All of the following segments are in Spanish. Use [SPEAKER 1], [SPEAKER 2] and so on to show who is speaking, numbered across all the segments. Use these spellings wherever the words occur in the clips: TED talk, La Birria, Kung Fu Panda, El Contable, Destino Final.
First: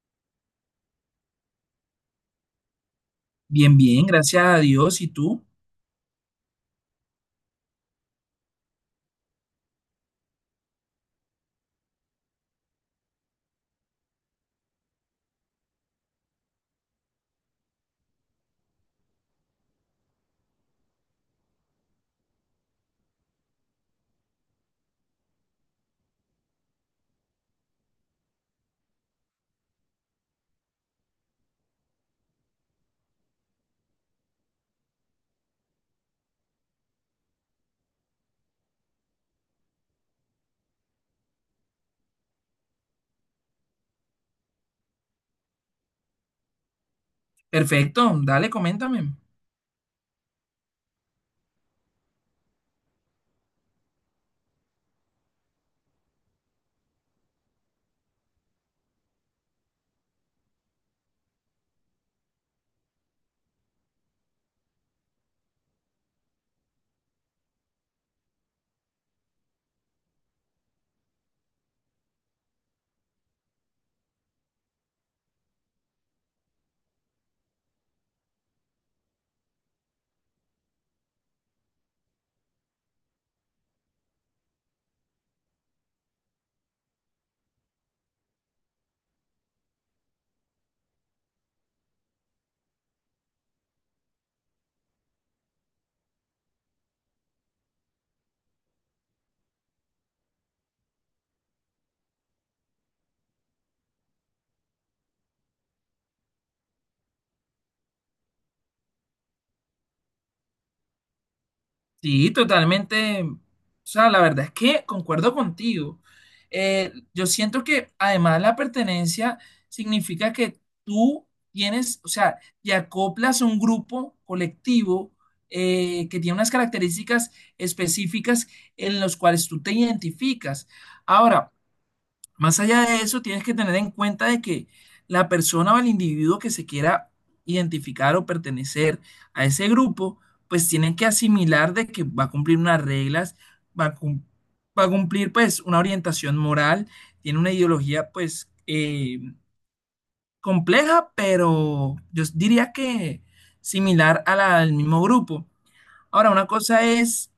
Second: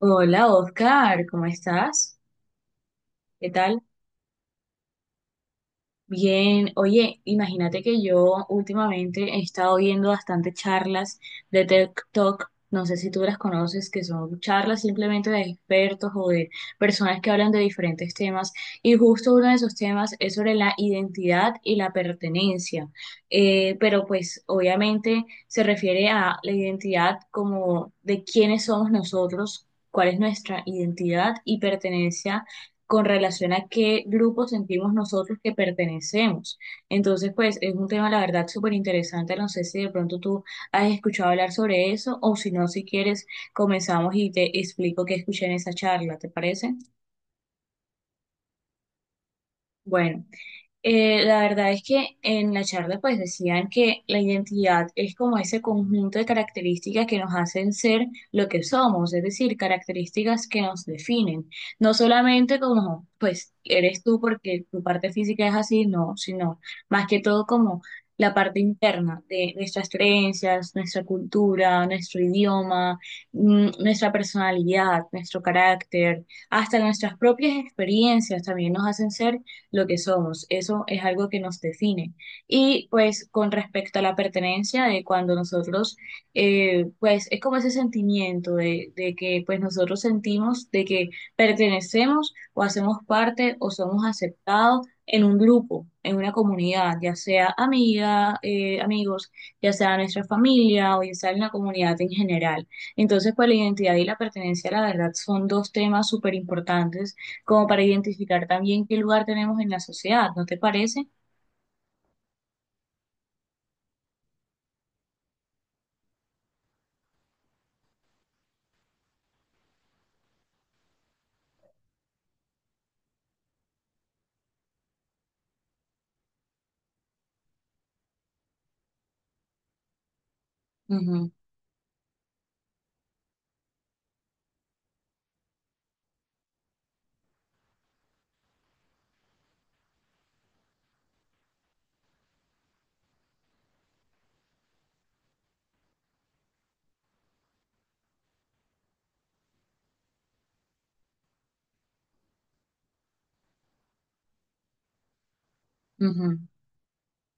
[SPEAKER 1] Hola Oscar, ¿cómo estás? ¿Qué
[SPEAKER 2] Bien,
[SPEAKER 1] tal?
[SPEAKER 2] bien, gracias a Dios. ¿Y tú?
[SPEAKER 1] Bien, oye, imagínate que yo últimamente he estado viendo bastante charlas de TED talk. No sé si tú las conoces, que son charlas simplemente de expertos o de personas que hablan de diferentes temas, y justo uno de esos temas es sobre la identidad y la pertenencia. Pero pues obviamente se refiere a la identidad como de quiénes somos nosotros, cuál es nuestra identidad y pertenencia con relación a qué grupo sentimos nosotros que pertenecemos. Entonces, pues es un tema, la verdad, súper interesante. No sé si de pronto tú has escuchado hablar sobre eso o si no, si quieres, comenzamos y te explico qué escuché en esa charla, ¿te parece?
[SPEAKER 2] Perfecto, dale, coméntame.
[SPEAKER 1] Bueno. La verdad es que en la charla pues decían que la identidad es como ese conjunto de características que nos hacen ser lo que somos, es decir, características que nos definen. No solamente como pues eres tú porque tu parte física es así, no, sino más que todo como la parte interna de nuestras creencias, nuestra cultura, nuestro idioma, nuestra personalidad, nuestro carácter, hasta nuestras propias experiencias también nos hacen ser lo que somos. Eso es algo que nos define. Y pues con respecto a la pertenencia de cuando nosotros, pues es como ese sentimiento de que pues nosotros sentimos de que pertenecemos o hacemos parte o somos aceptados en un grupo, en una comunidad, ya sea amiga, amigos, ya sea nuestra familia o ya sea en la comunidad en general. Entonces, pues la identidad y la pertenencia, la verdad, son dos temas súper importantes como para identificar también qué lugar tenemos en la sociedad, ¿no te parece?
[SPEAKER 2] Sí, totalmente. O sea, la verdad es que concuerdo contigo. Yo siento que además la pertenencia significa que tú tienes, o sea, te acoplas a un grupo colectivo que tiene unas características específicas en los cuales tú te identificas.
[SPEAKER 1] Ujú,
[SPEAKER 2] Ahora, más allá de eso, tienes que tener en cuenta de que la persona o el individuo que se quiera identificar o pertenecer a ese grupo, pues tienen que asimilar de que va a cumplir unas reglas, va a, cum- va a cumplir pues una orientación moral, tiene una ideología pues compleja, pero yo diría que similar a la del mismo grupo. Ahora,
[SPEAKER 1] ujú.
[SPEAKER 2] una cosa es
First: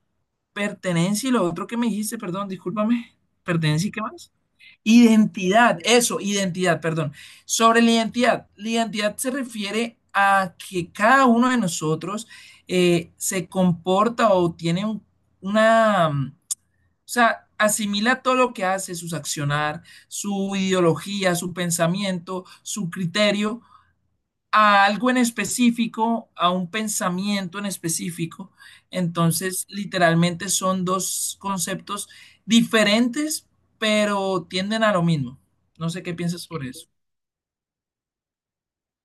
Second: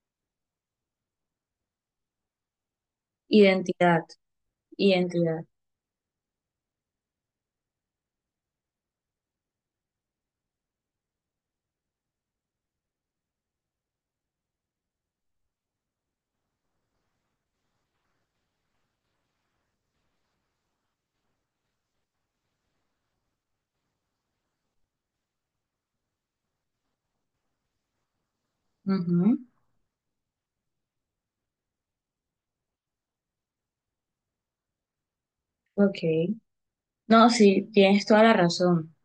[SPEAKER 2] pertenencia y lo otro que me dijiste, perdón, discúlpame, pertenencia y
[SPEAKER 1] Identidad,
[SPEAKER 2] qué más.
[SPEAKER 1] identidad.
[SPEAKER 2] Identidad, eso, identidad, perdón. Sobre la identidad se refiere a que cada uno de nosotros se comporta o una, o sea, asimila todo lo que hace, sus accionar, su ideología, su pensamiento, su criterio a algo en específico, a un pensamiento en específico.
[SPEAKER 1] Ujú.
[SPEAKER 2] Entonces, literalmente son dos conceptos diferentes, pero tienden a lo mismo. No sé qué
[SPEAKER 1] OK.
[SPEAKER 2] piensas sobre eso.
[SPEAKER 1] No, sí, tienes toda la razón.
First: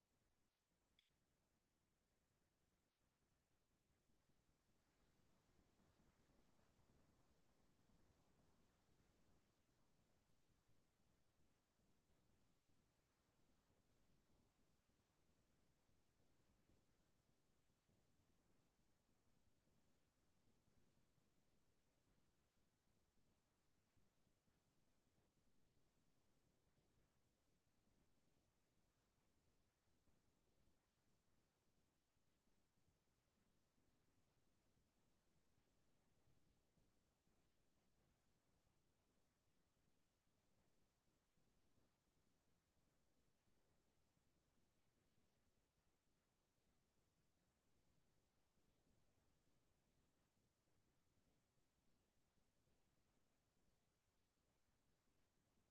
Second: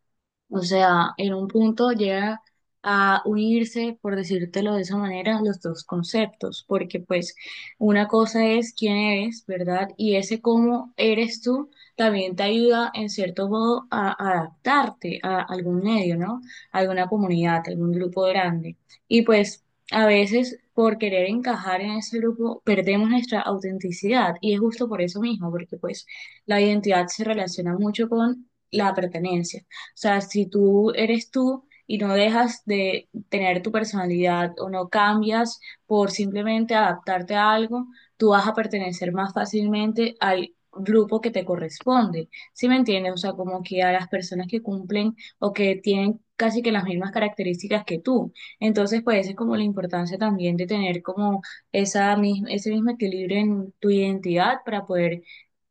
[SPEAKER 1] O sea, en un punto llega a unirse, por decírtelo de esa manera, los dos conceptos, porque pues una cosa es quién eres, ¿verdad? Y ese cómo eres tú también te ayuda en cierto modo a adaptarte a algún medio, ¿no? A alguna comunidad, a algún grupo grande. Y pues a veces por querer encajar en ese grupo perdemos nuestra autenticidad y es justo por eso mismo, porque pues la identidad se relaciona mucho con la pertenencia sea, si tú eres tú y no dejas de tener tu personalidad o no cambias por simplemente adaptarte a algo, tú vas a pertenecer más fácilmente al grupo que te corresponde. ¿Sí me entiendes? O sea, como que a las personas que cumplen o que tienen casi que las mismas características que tú. Entonces, pues esa es como la importancia también de tener como ese mismo equilibrio en tu identidad para poder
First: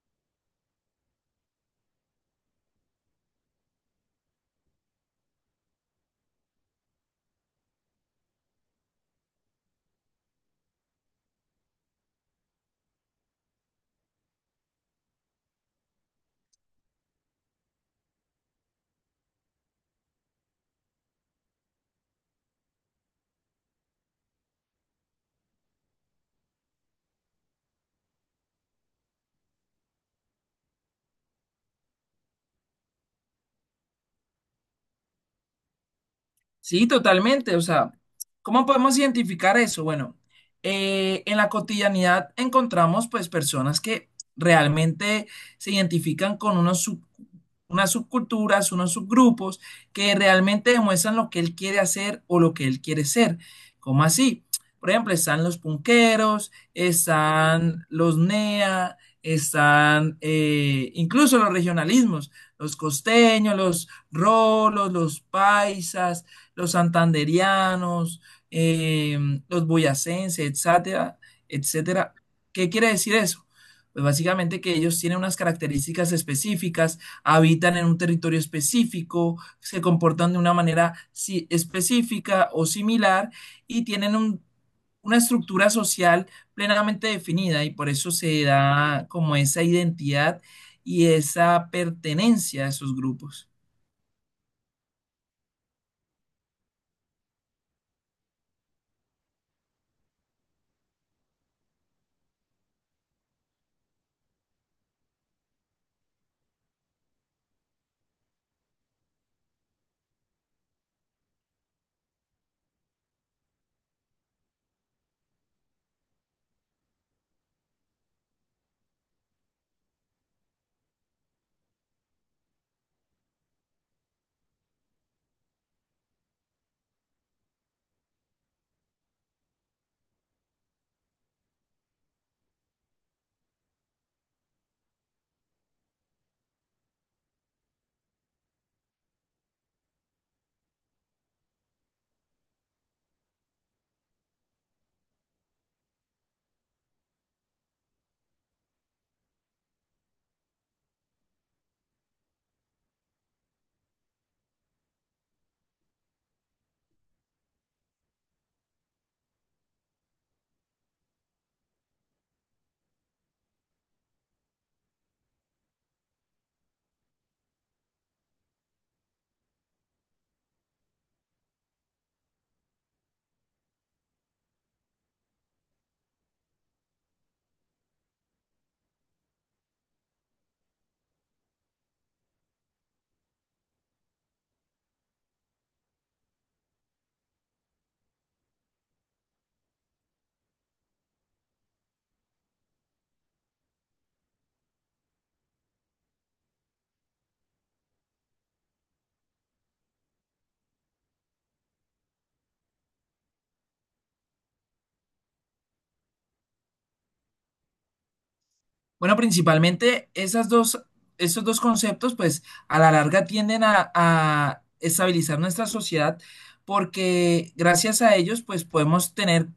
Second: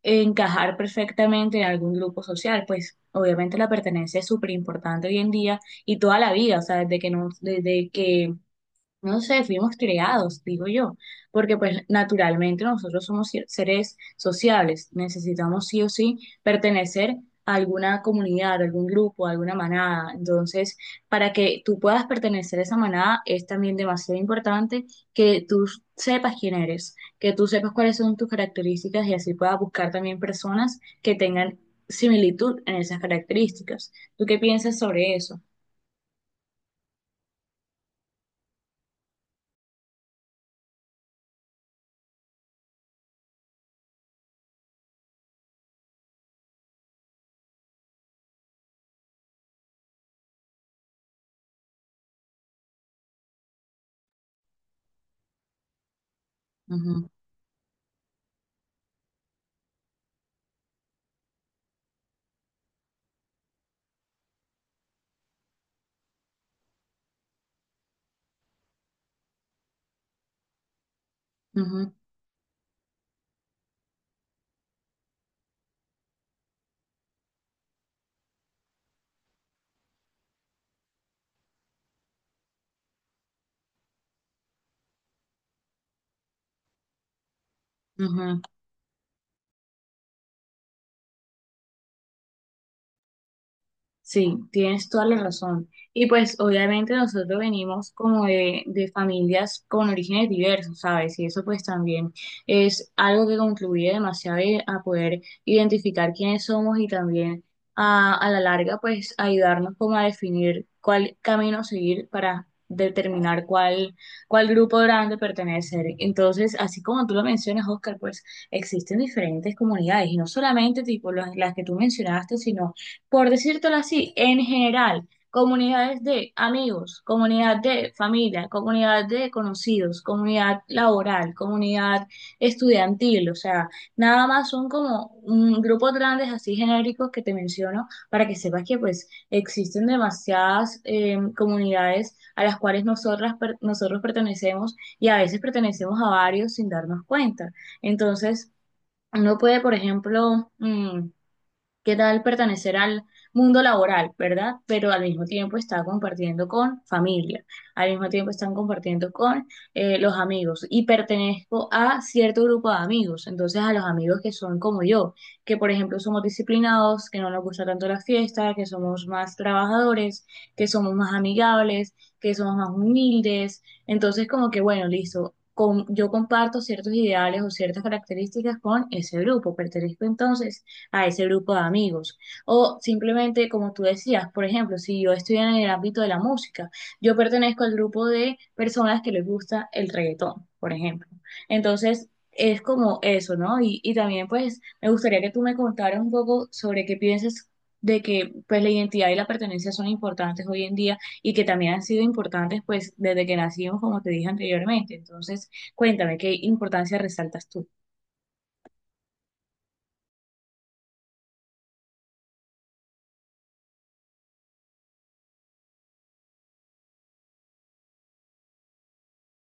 [SPEAKER 1] encajar perfectamente en algún grupo social, pues obviamente la pertenencia es súper importante hoy en día y toda la vida, o sea, desde que no sé, fuimos creados, digo yo, porque pues naturalmente nosotros somos seres sociables, necesitamos sí o sí pertenecer a alguna comunidad, a algún grupo, a alguna manada. Entonces, para que tú puedas pertenecer a esa manada es también demasiado importante que tú sepas quién eres, que tú sepas cuáles son tus características y así puedas buscar también personas que tengan similitud en esas características. ¿Tú qué piensas sobre eso?
[SPEAKER 2] Sí, totalmente. O sea, ¿cómo podemos identificar eso? Bueno, en la cotidianidad encontramos pues personas que realmente se identifican con unas subculturas, unos subgrupos que realmente demuestran lo que él quiere hacer o lo que él quiere ser. ¿Cómo así? Por ejemplo, están los punqueros,
[SPEAKER 1] Ujú,
[SPEAKER 2] están los NEA, están incluso los regionalismos, los costeños, los rolos, los paisas, los santanderianos, los boyacenses, etcétera,
[SPEAKER 1] ujú,
[SPEAKER 2] etcétera. ¿Qué quiere decir eso? Pues básicamente que ellos tienen unas características específicas, habitan en un territorio específico, se comportan de una manera específica o similar y una estructura social plenamente definida y por eso
[SPEAKER 1] ujú.
[SPEAKER 2] se da como esa identidad y esa pertenencia a esos grupos.
[SPEAKER 1] Sí, tienes toda la razón. Y pues obviamente nosotros venimos como de familias con orígenes diversos, ¿sabes? Y eso pues también es algo que contribuye demasiado a poder identificar quiénes somos y también a la larga pues ayudarnos como a definir cuál camino seguir para determinar cuál grupo grande pertenecer. Entonces, así como tú lo mencionas, Oscar, pues existen diferentes comunidades y no solamente tipo las que tú mencionaste, sino por decírtelo así, en general, comunidades de amigos, comunidad de familia, comunidad de conocidos, comunidad laboral, comunidad estudiantil, o sea, nada más son como un grupos grandes así genéricos que te menciono para que sepas que pues existen demasiadas comunidades a las cuales nosotros pertenecemos y a veces pertenecemos a varios sin darnos cuenta. Entonces, uno puede, por ejemplo, ¿qué tal pertenecer al mundo laboral, verdad? Pero al mismo tiempo está compartiendo con familia, al mismo tiempo están compartiendo con los amigos y pertenezco a cierto grupo de amigos, entonces a los amigos que son como yo, que por ejemplo somos disciplinados, que no nos gusta tanto la fiesta, que somos más trabajadores, que somos más amigables, que somos más humildes, entonces como que bueno, listo. Yo comparto ciertos ideales o ciertas características con ese grupo. Pertenezco entonces a ese grupo de amigos. O simplemente, como tú decías, por ejemplo, si yo estoy en el ámbito de la música, yo pertenezco al grupo de personas que les gusta el reggaetón, por ejemplo. Entonces, es como eso, ¿no? Y también, pues, me gustaría que tú me contaras un poco sobre qué piensas de que, pues, la identidad y la pertenencia son importantes hoy en día y que también han sido importantes, pues, desde que nacimos, como te dije anteriormente. Entonces, cuéntame, ¿qué importancia resaltas tú?
[SPEAKER 2] Bueno, principalmente esas dos, esos dos conceptos, pues a la larga tienden a estabilizar nuestra sociedad porque gracias a ellos, pues podemos tener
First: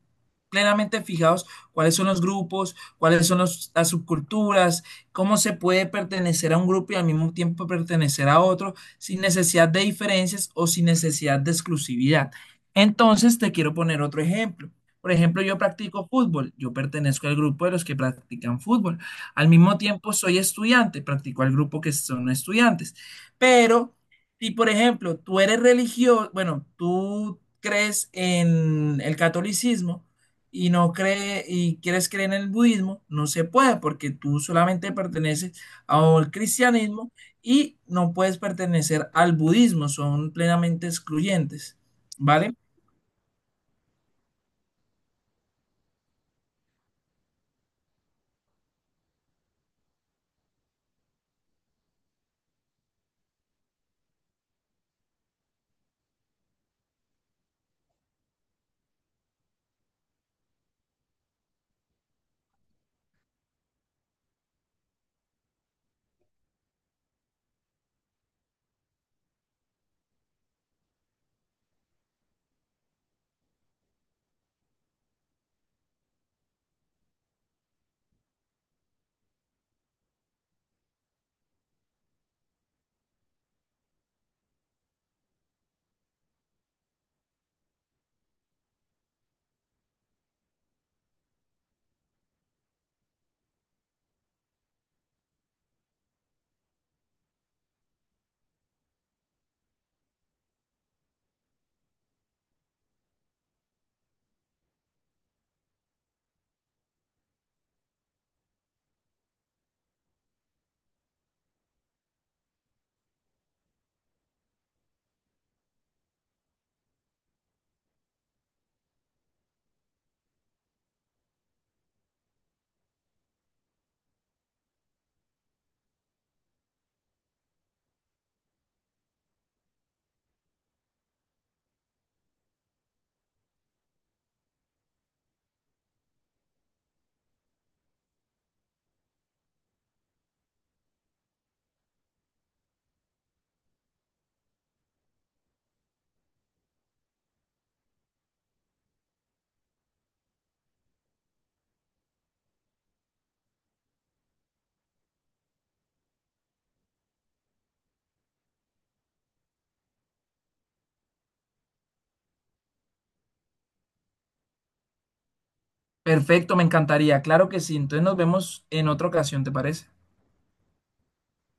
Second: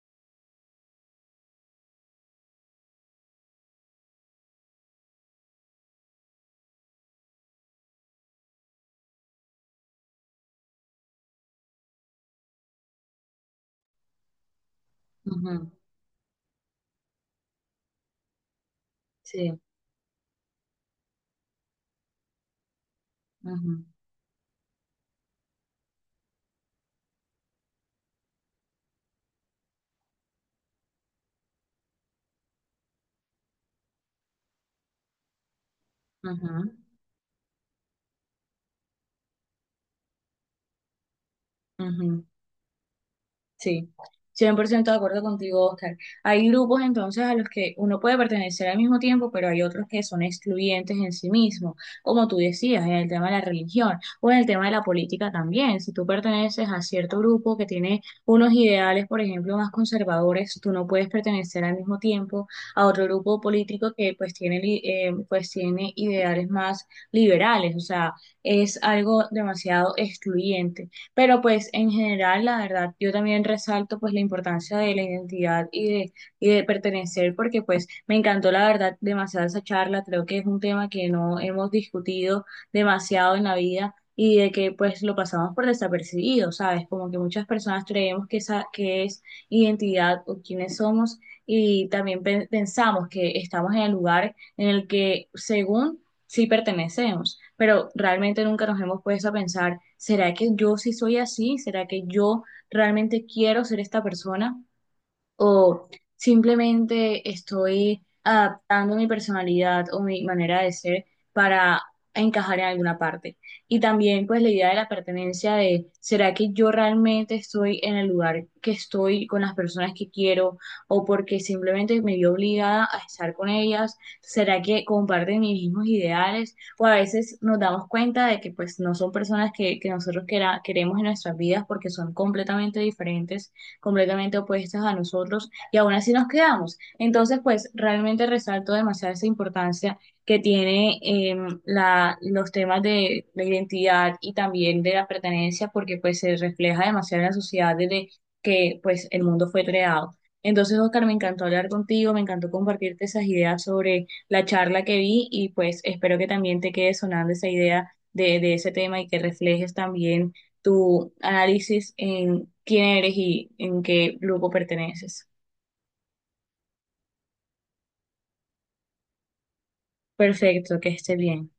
[SPEAKER 2] plenamente fijados cuáles son los grupos, cuáles son las subculturas, cómo se puede pertenecer a un grupo y al mismo tiempo pertenecer a otro sin necesidad de diferencias o sin necesidad de exclusividad. Entonces, te quiero poner otro ejemplo. Por ejemplo, yo
[SPEAKER 1] Ujú.
[SPEAKER 2] practico fútbol, yo pertenezco al grupo de los que practican fútbol. Al
[SPEAKER 1] Sí.
[SPEAKER 2] mismo tiempo soy estudiante, practico al grupo que son estudiantes.
[SPEAKER 1] Ujú,
[SPEAKER 2] Pero si, por ejemplo, tú eres religioso, bueno, tú crees en el catolicismo y no cree y quieres creer en el budismo, no se puede porque tú solamente perteneces al
[SPEAKER 1] ujú.
[SPEAKER 2] cristianismo y no puedes pertenecer al budismo, son plenamente excluyentes,
[SPEAKER 1] Ujú.
[SPEAKER 2] ¿vale?
[SPEAKER 1] Sí, 100% de acuerdo contigo, Oscar. Hay grupos entonces a los que uno puede pertenecer al mismo tiempo, pero hay otros que son excluyentes en sí mismo, como tú decías, en el tema de la religión o en el tema de la política también. Si tú perteneces a cierto grupo que tiene unos ideales, por ejemplo, más conservadores, tú no puedes pertenecer al mismo tiempo a otro grupo político que pues tiene, pues tiene ideales más liberales, o sea, es algo demasiado excluyente. Pero pues en general, la verdad, yo también resalto pues la importancia de la identidad y de pertenecer, porque pues me encantó la verdad demasiado esa charla, creo que es un tema que no hemos discutido demasiado en la vida y de que pues lo pasamos por desapercibido, ¿sabes? Como que muchas personas creemos que, esa, que es identidad o quiénes somos y también pensamos que estamos en el lugar en el que según sí pertenecemos, pero realmente nunca nos hemos puesto a pensar, ¿será que yo sí soy así? ¿Será que yo realmente quiero ser esta persona? O simplemente estoy adaptando mi personalidad o mi manera de ser para encajar en alguna parte. Y también pues la idea de la pertenencia de, ¿será que yo realmente estoy en el lugar que estoy con las personas que quiero o porque simplemente me vi obligada a estar con ellas? ¿Será que comparten mis mismos ideales? O a veces nos damos cuenta de que pues no son personas que nosotros queremos en nuestras vidas porque son completamente diferentes completamente opuestas a nosotros y aún así nos quedamos. Entonces, pues realmente resalto demasiado esa importancia que tiene los temas de la identidad y también de la pertenencia porque pues se refleja demasiado en la sociedad desde que pues el mundo fue creado. Entonces, Oscar, me encantó hablar contigo, me encantó compartirte esas ideas sobre la charla que vi y pues espero que también te quede sonando esa idea de ese tema y que reflejes también tu análisis en quién eres y en qué grupo perteneces.
[SPEAKER 2] Perfecto, me encantaría, claro que sí. Entonces nos vemos en otra ocasión, ¿te parece?
[SPEAKER 1] Perfecto, que esté bien.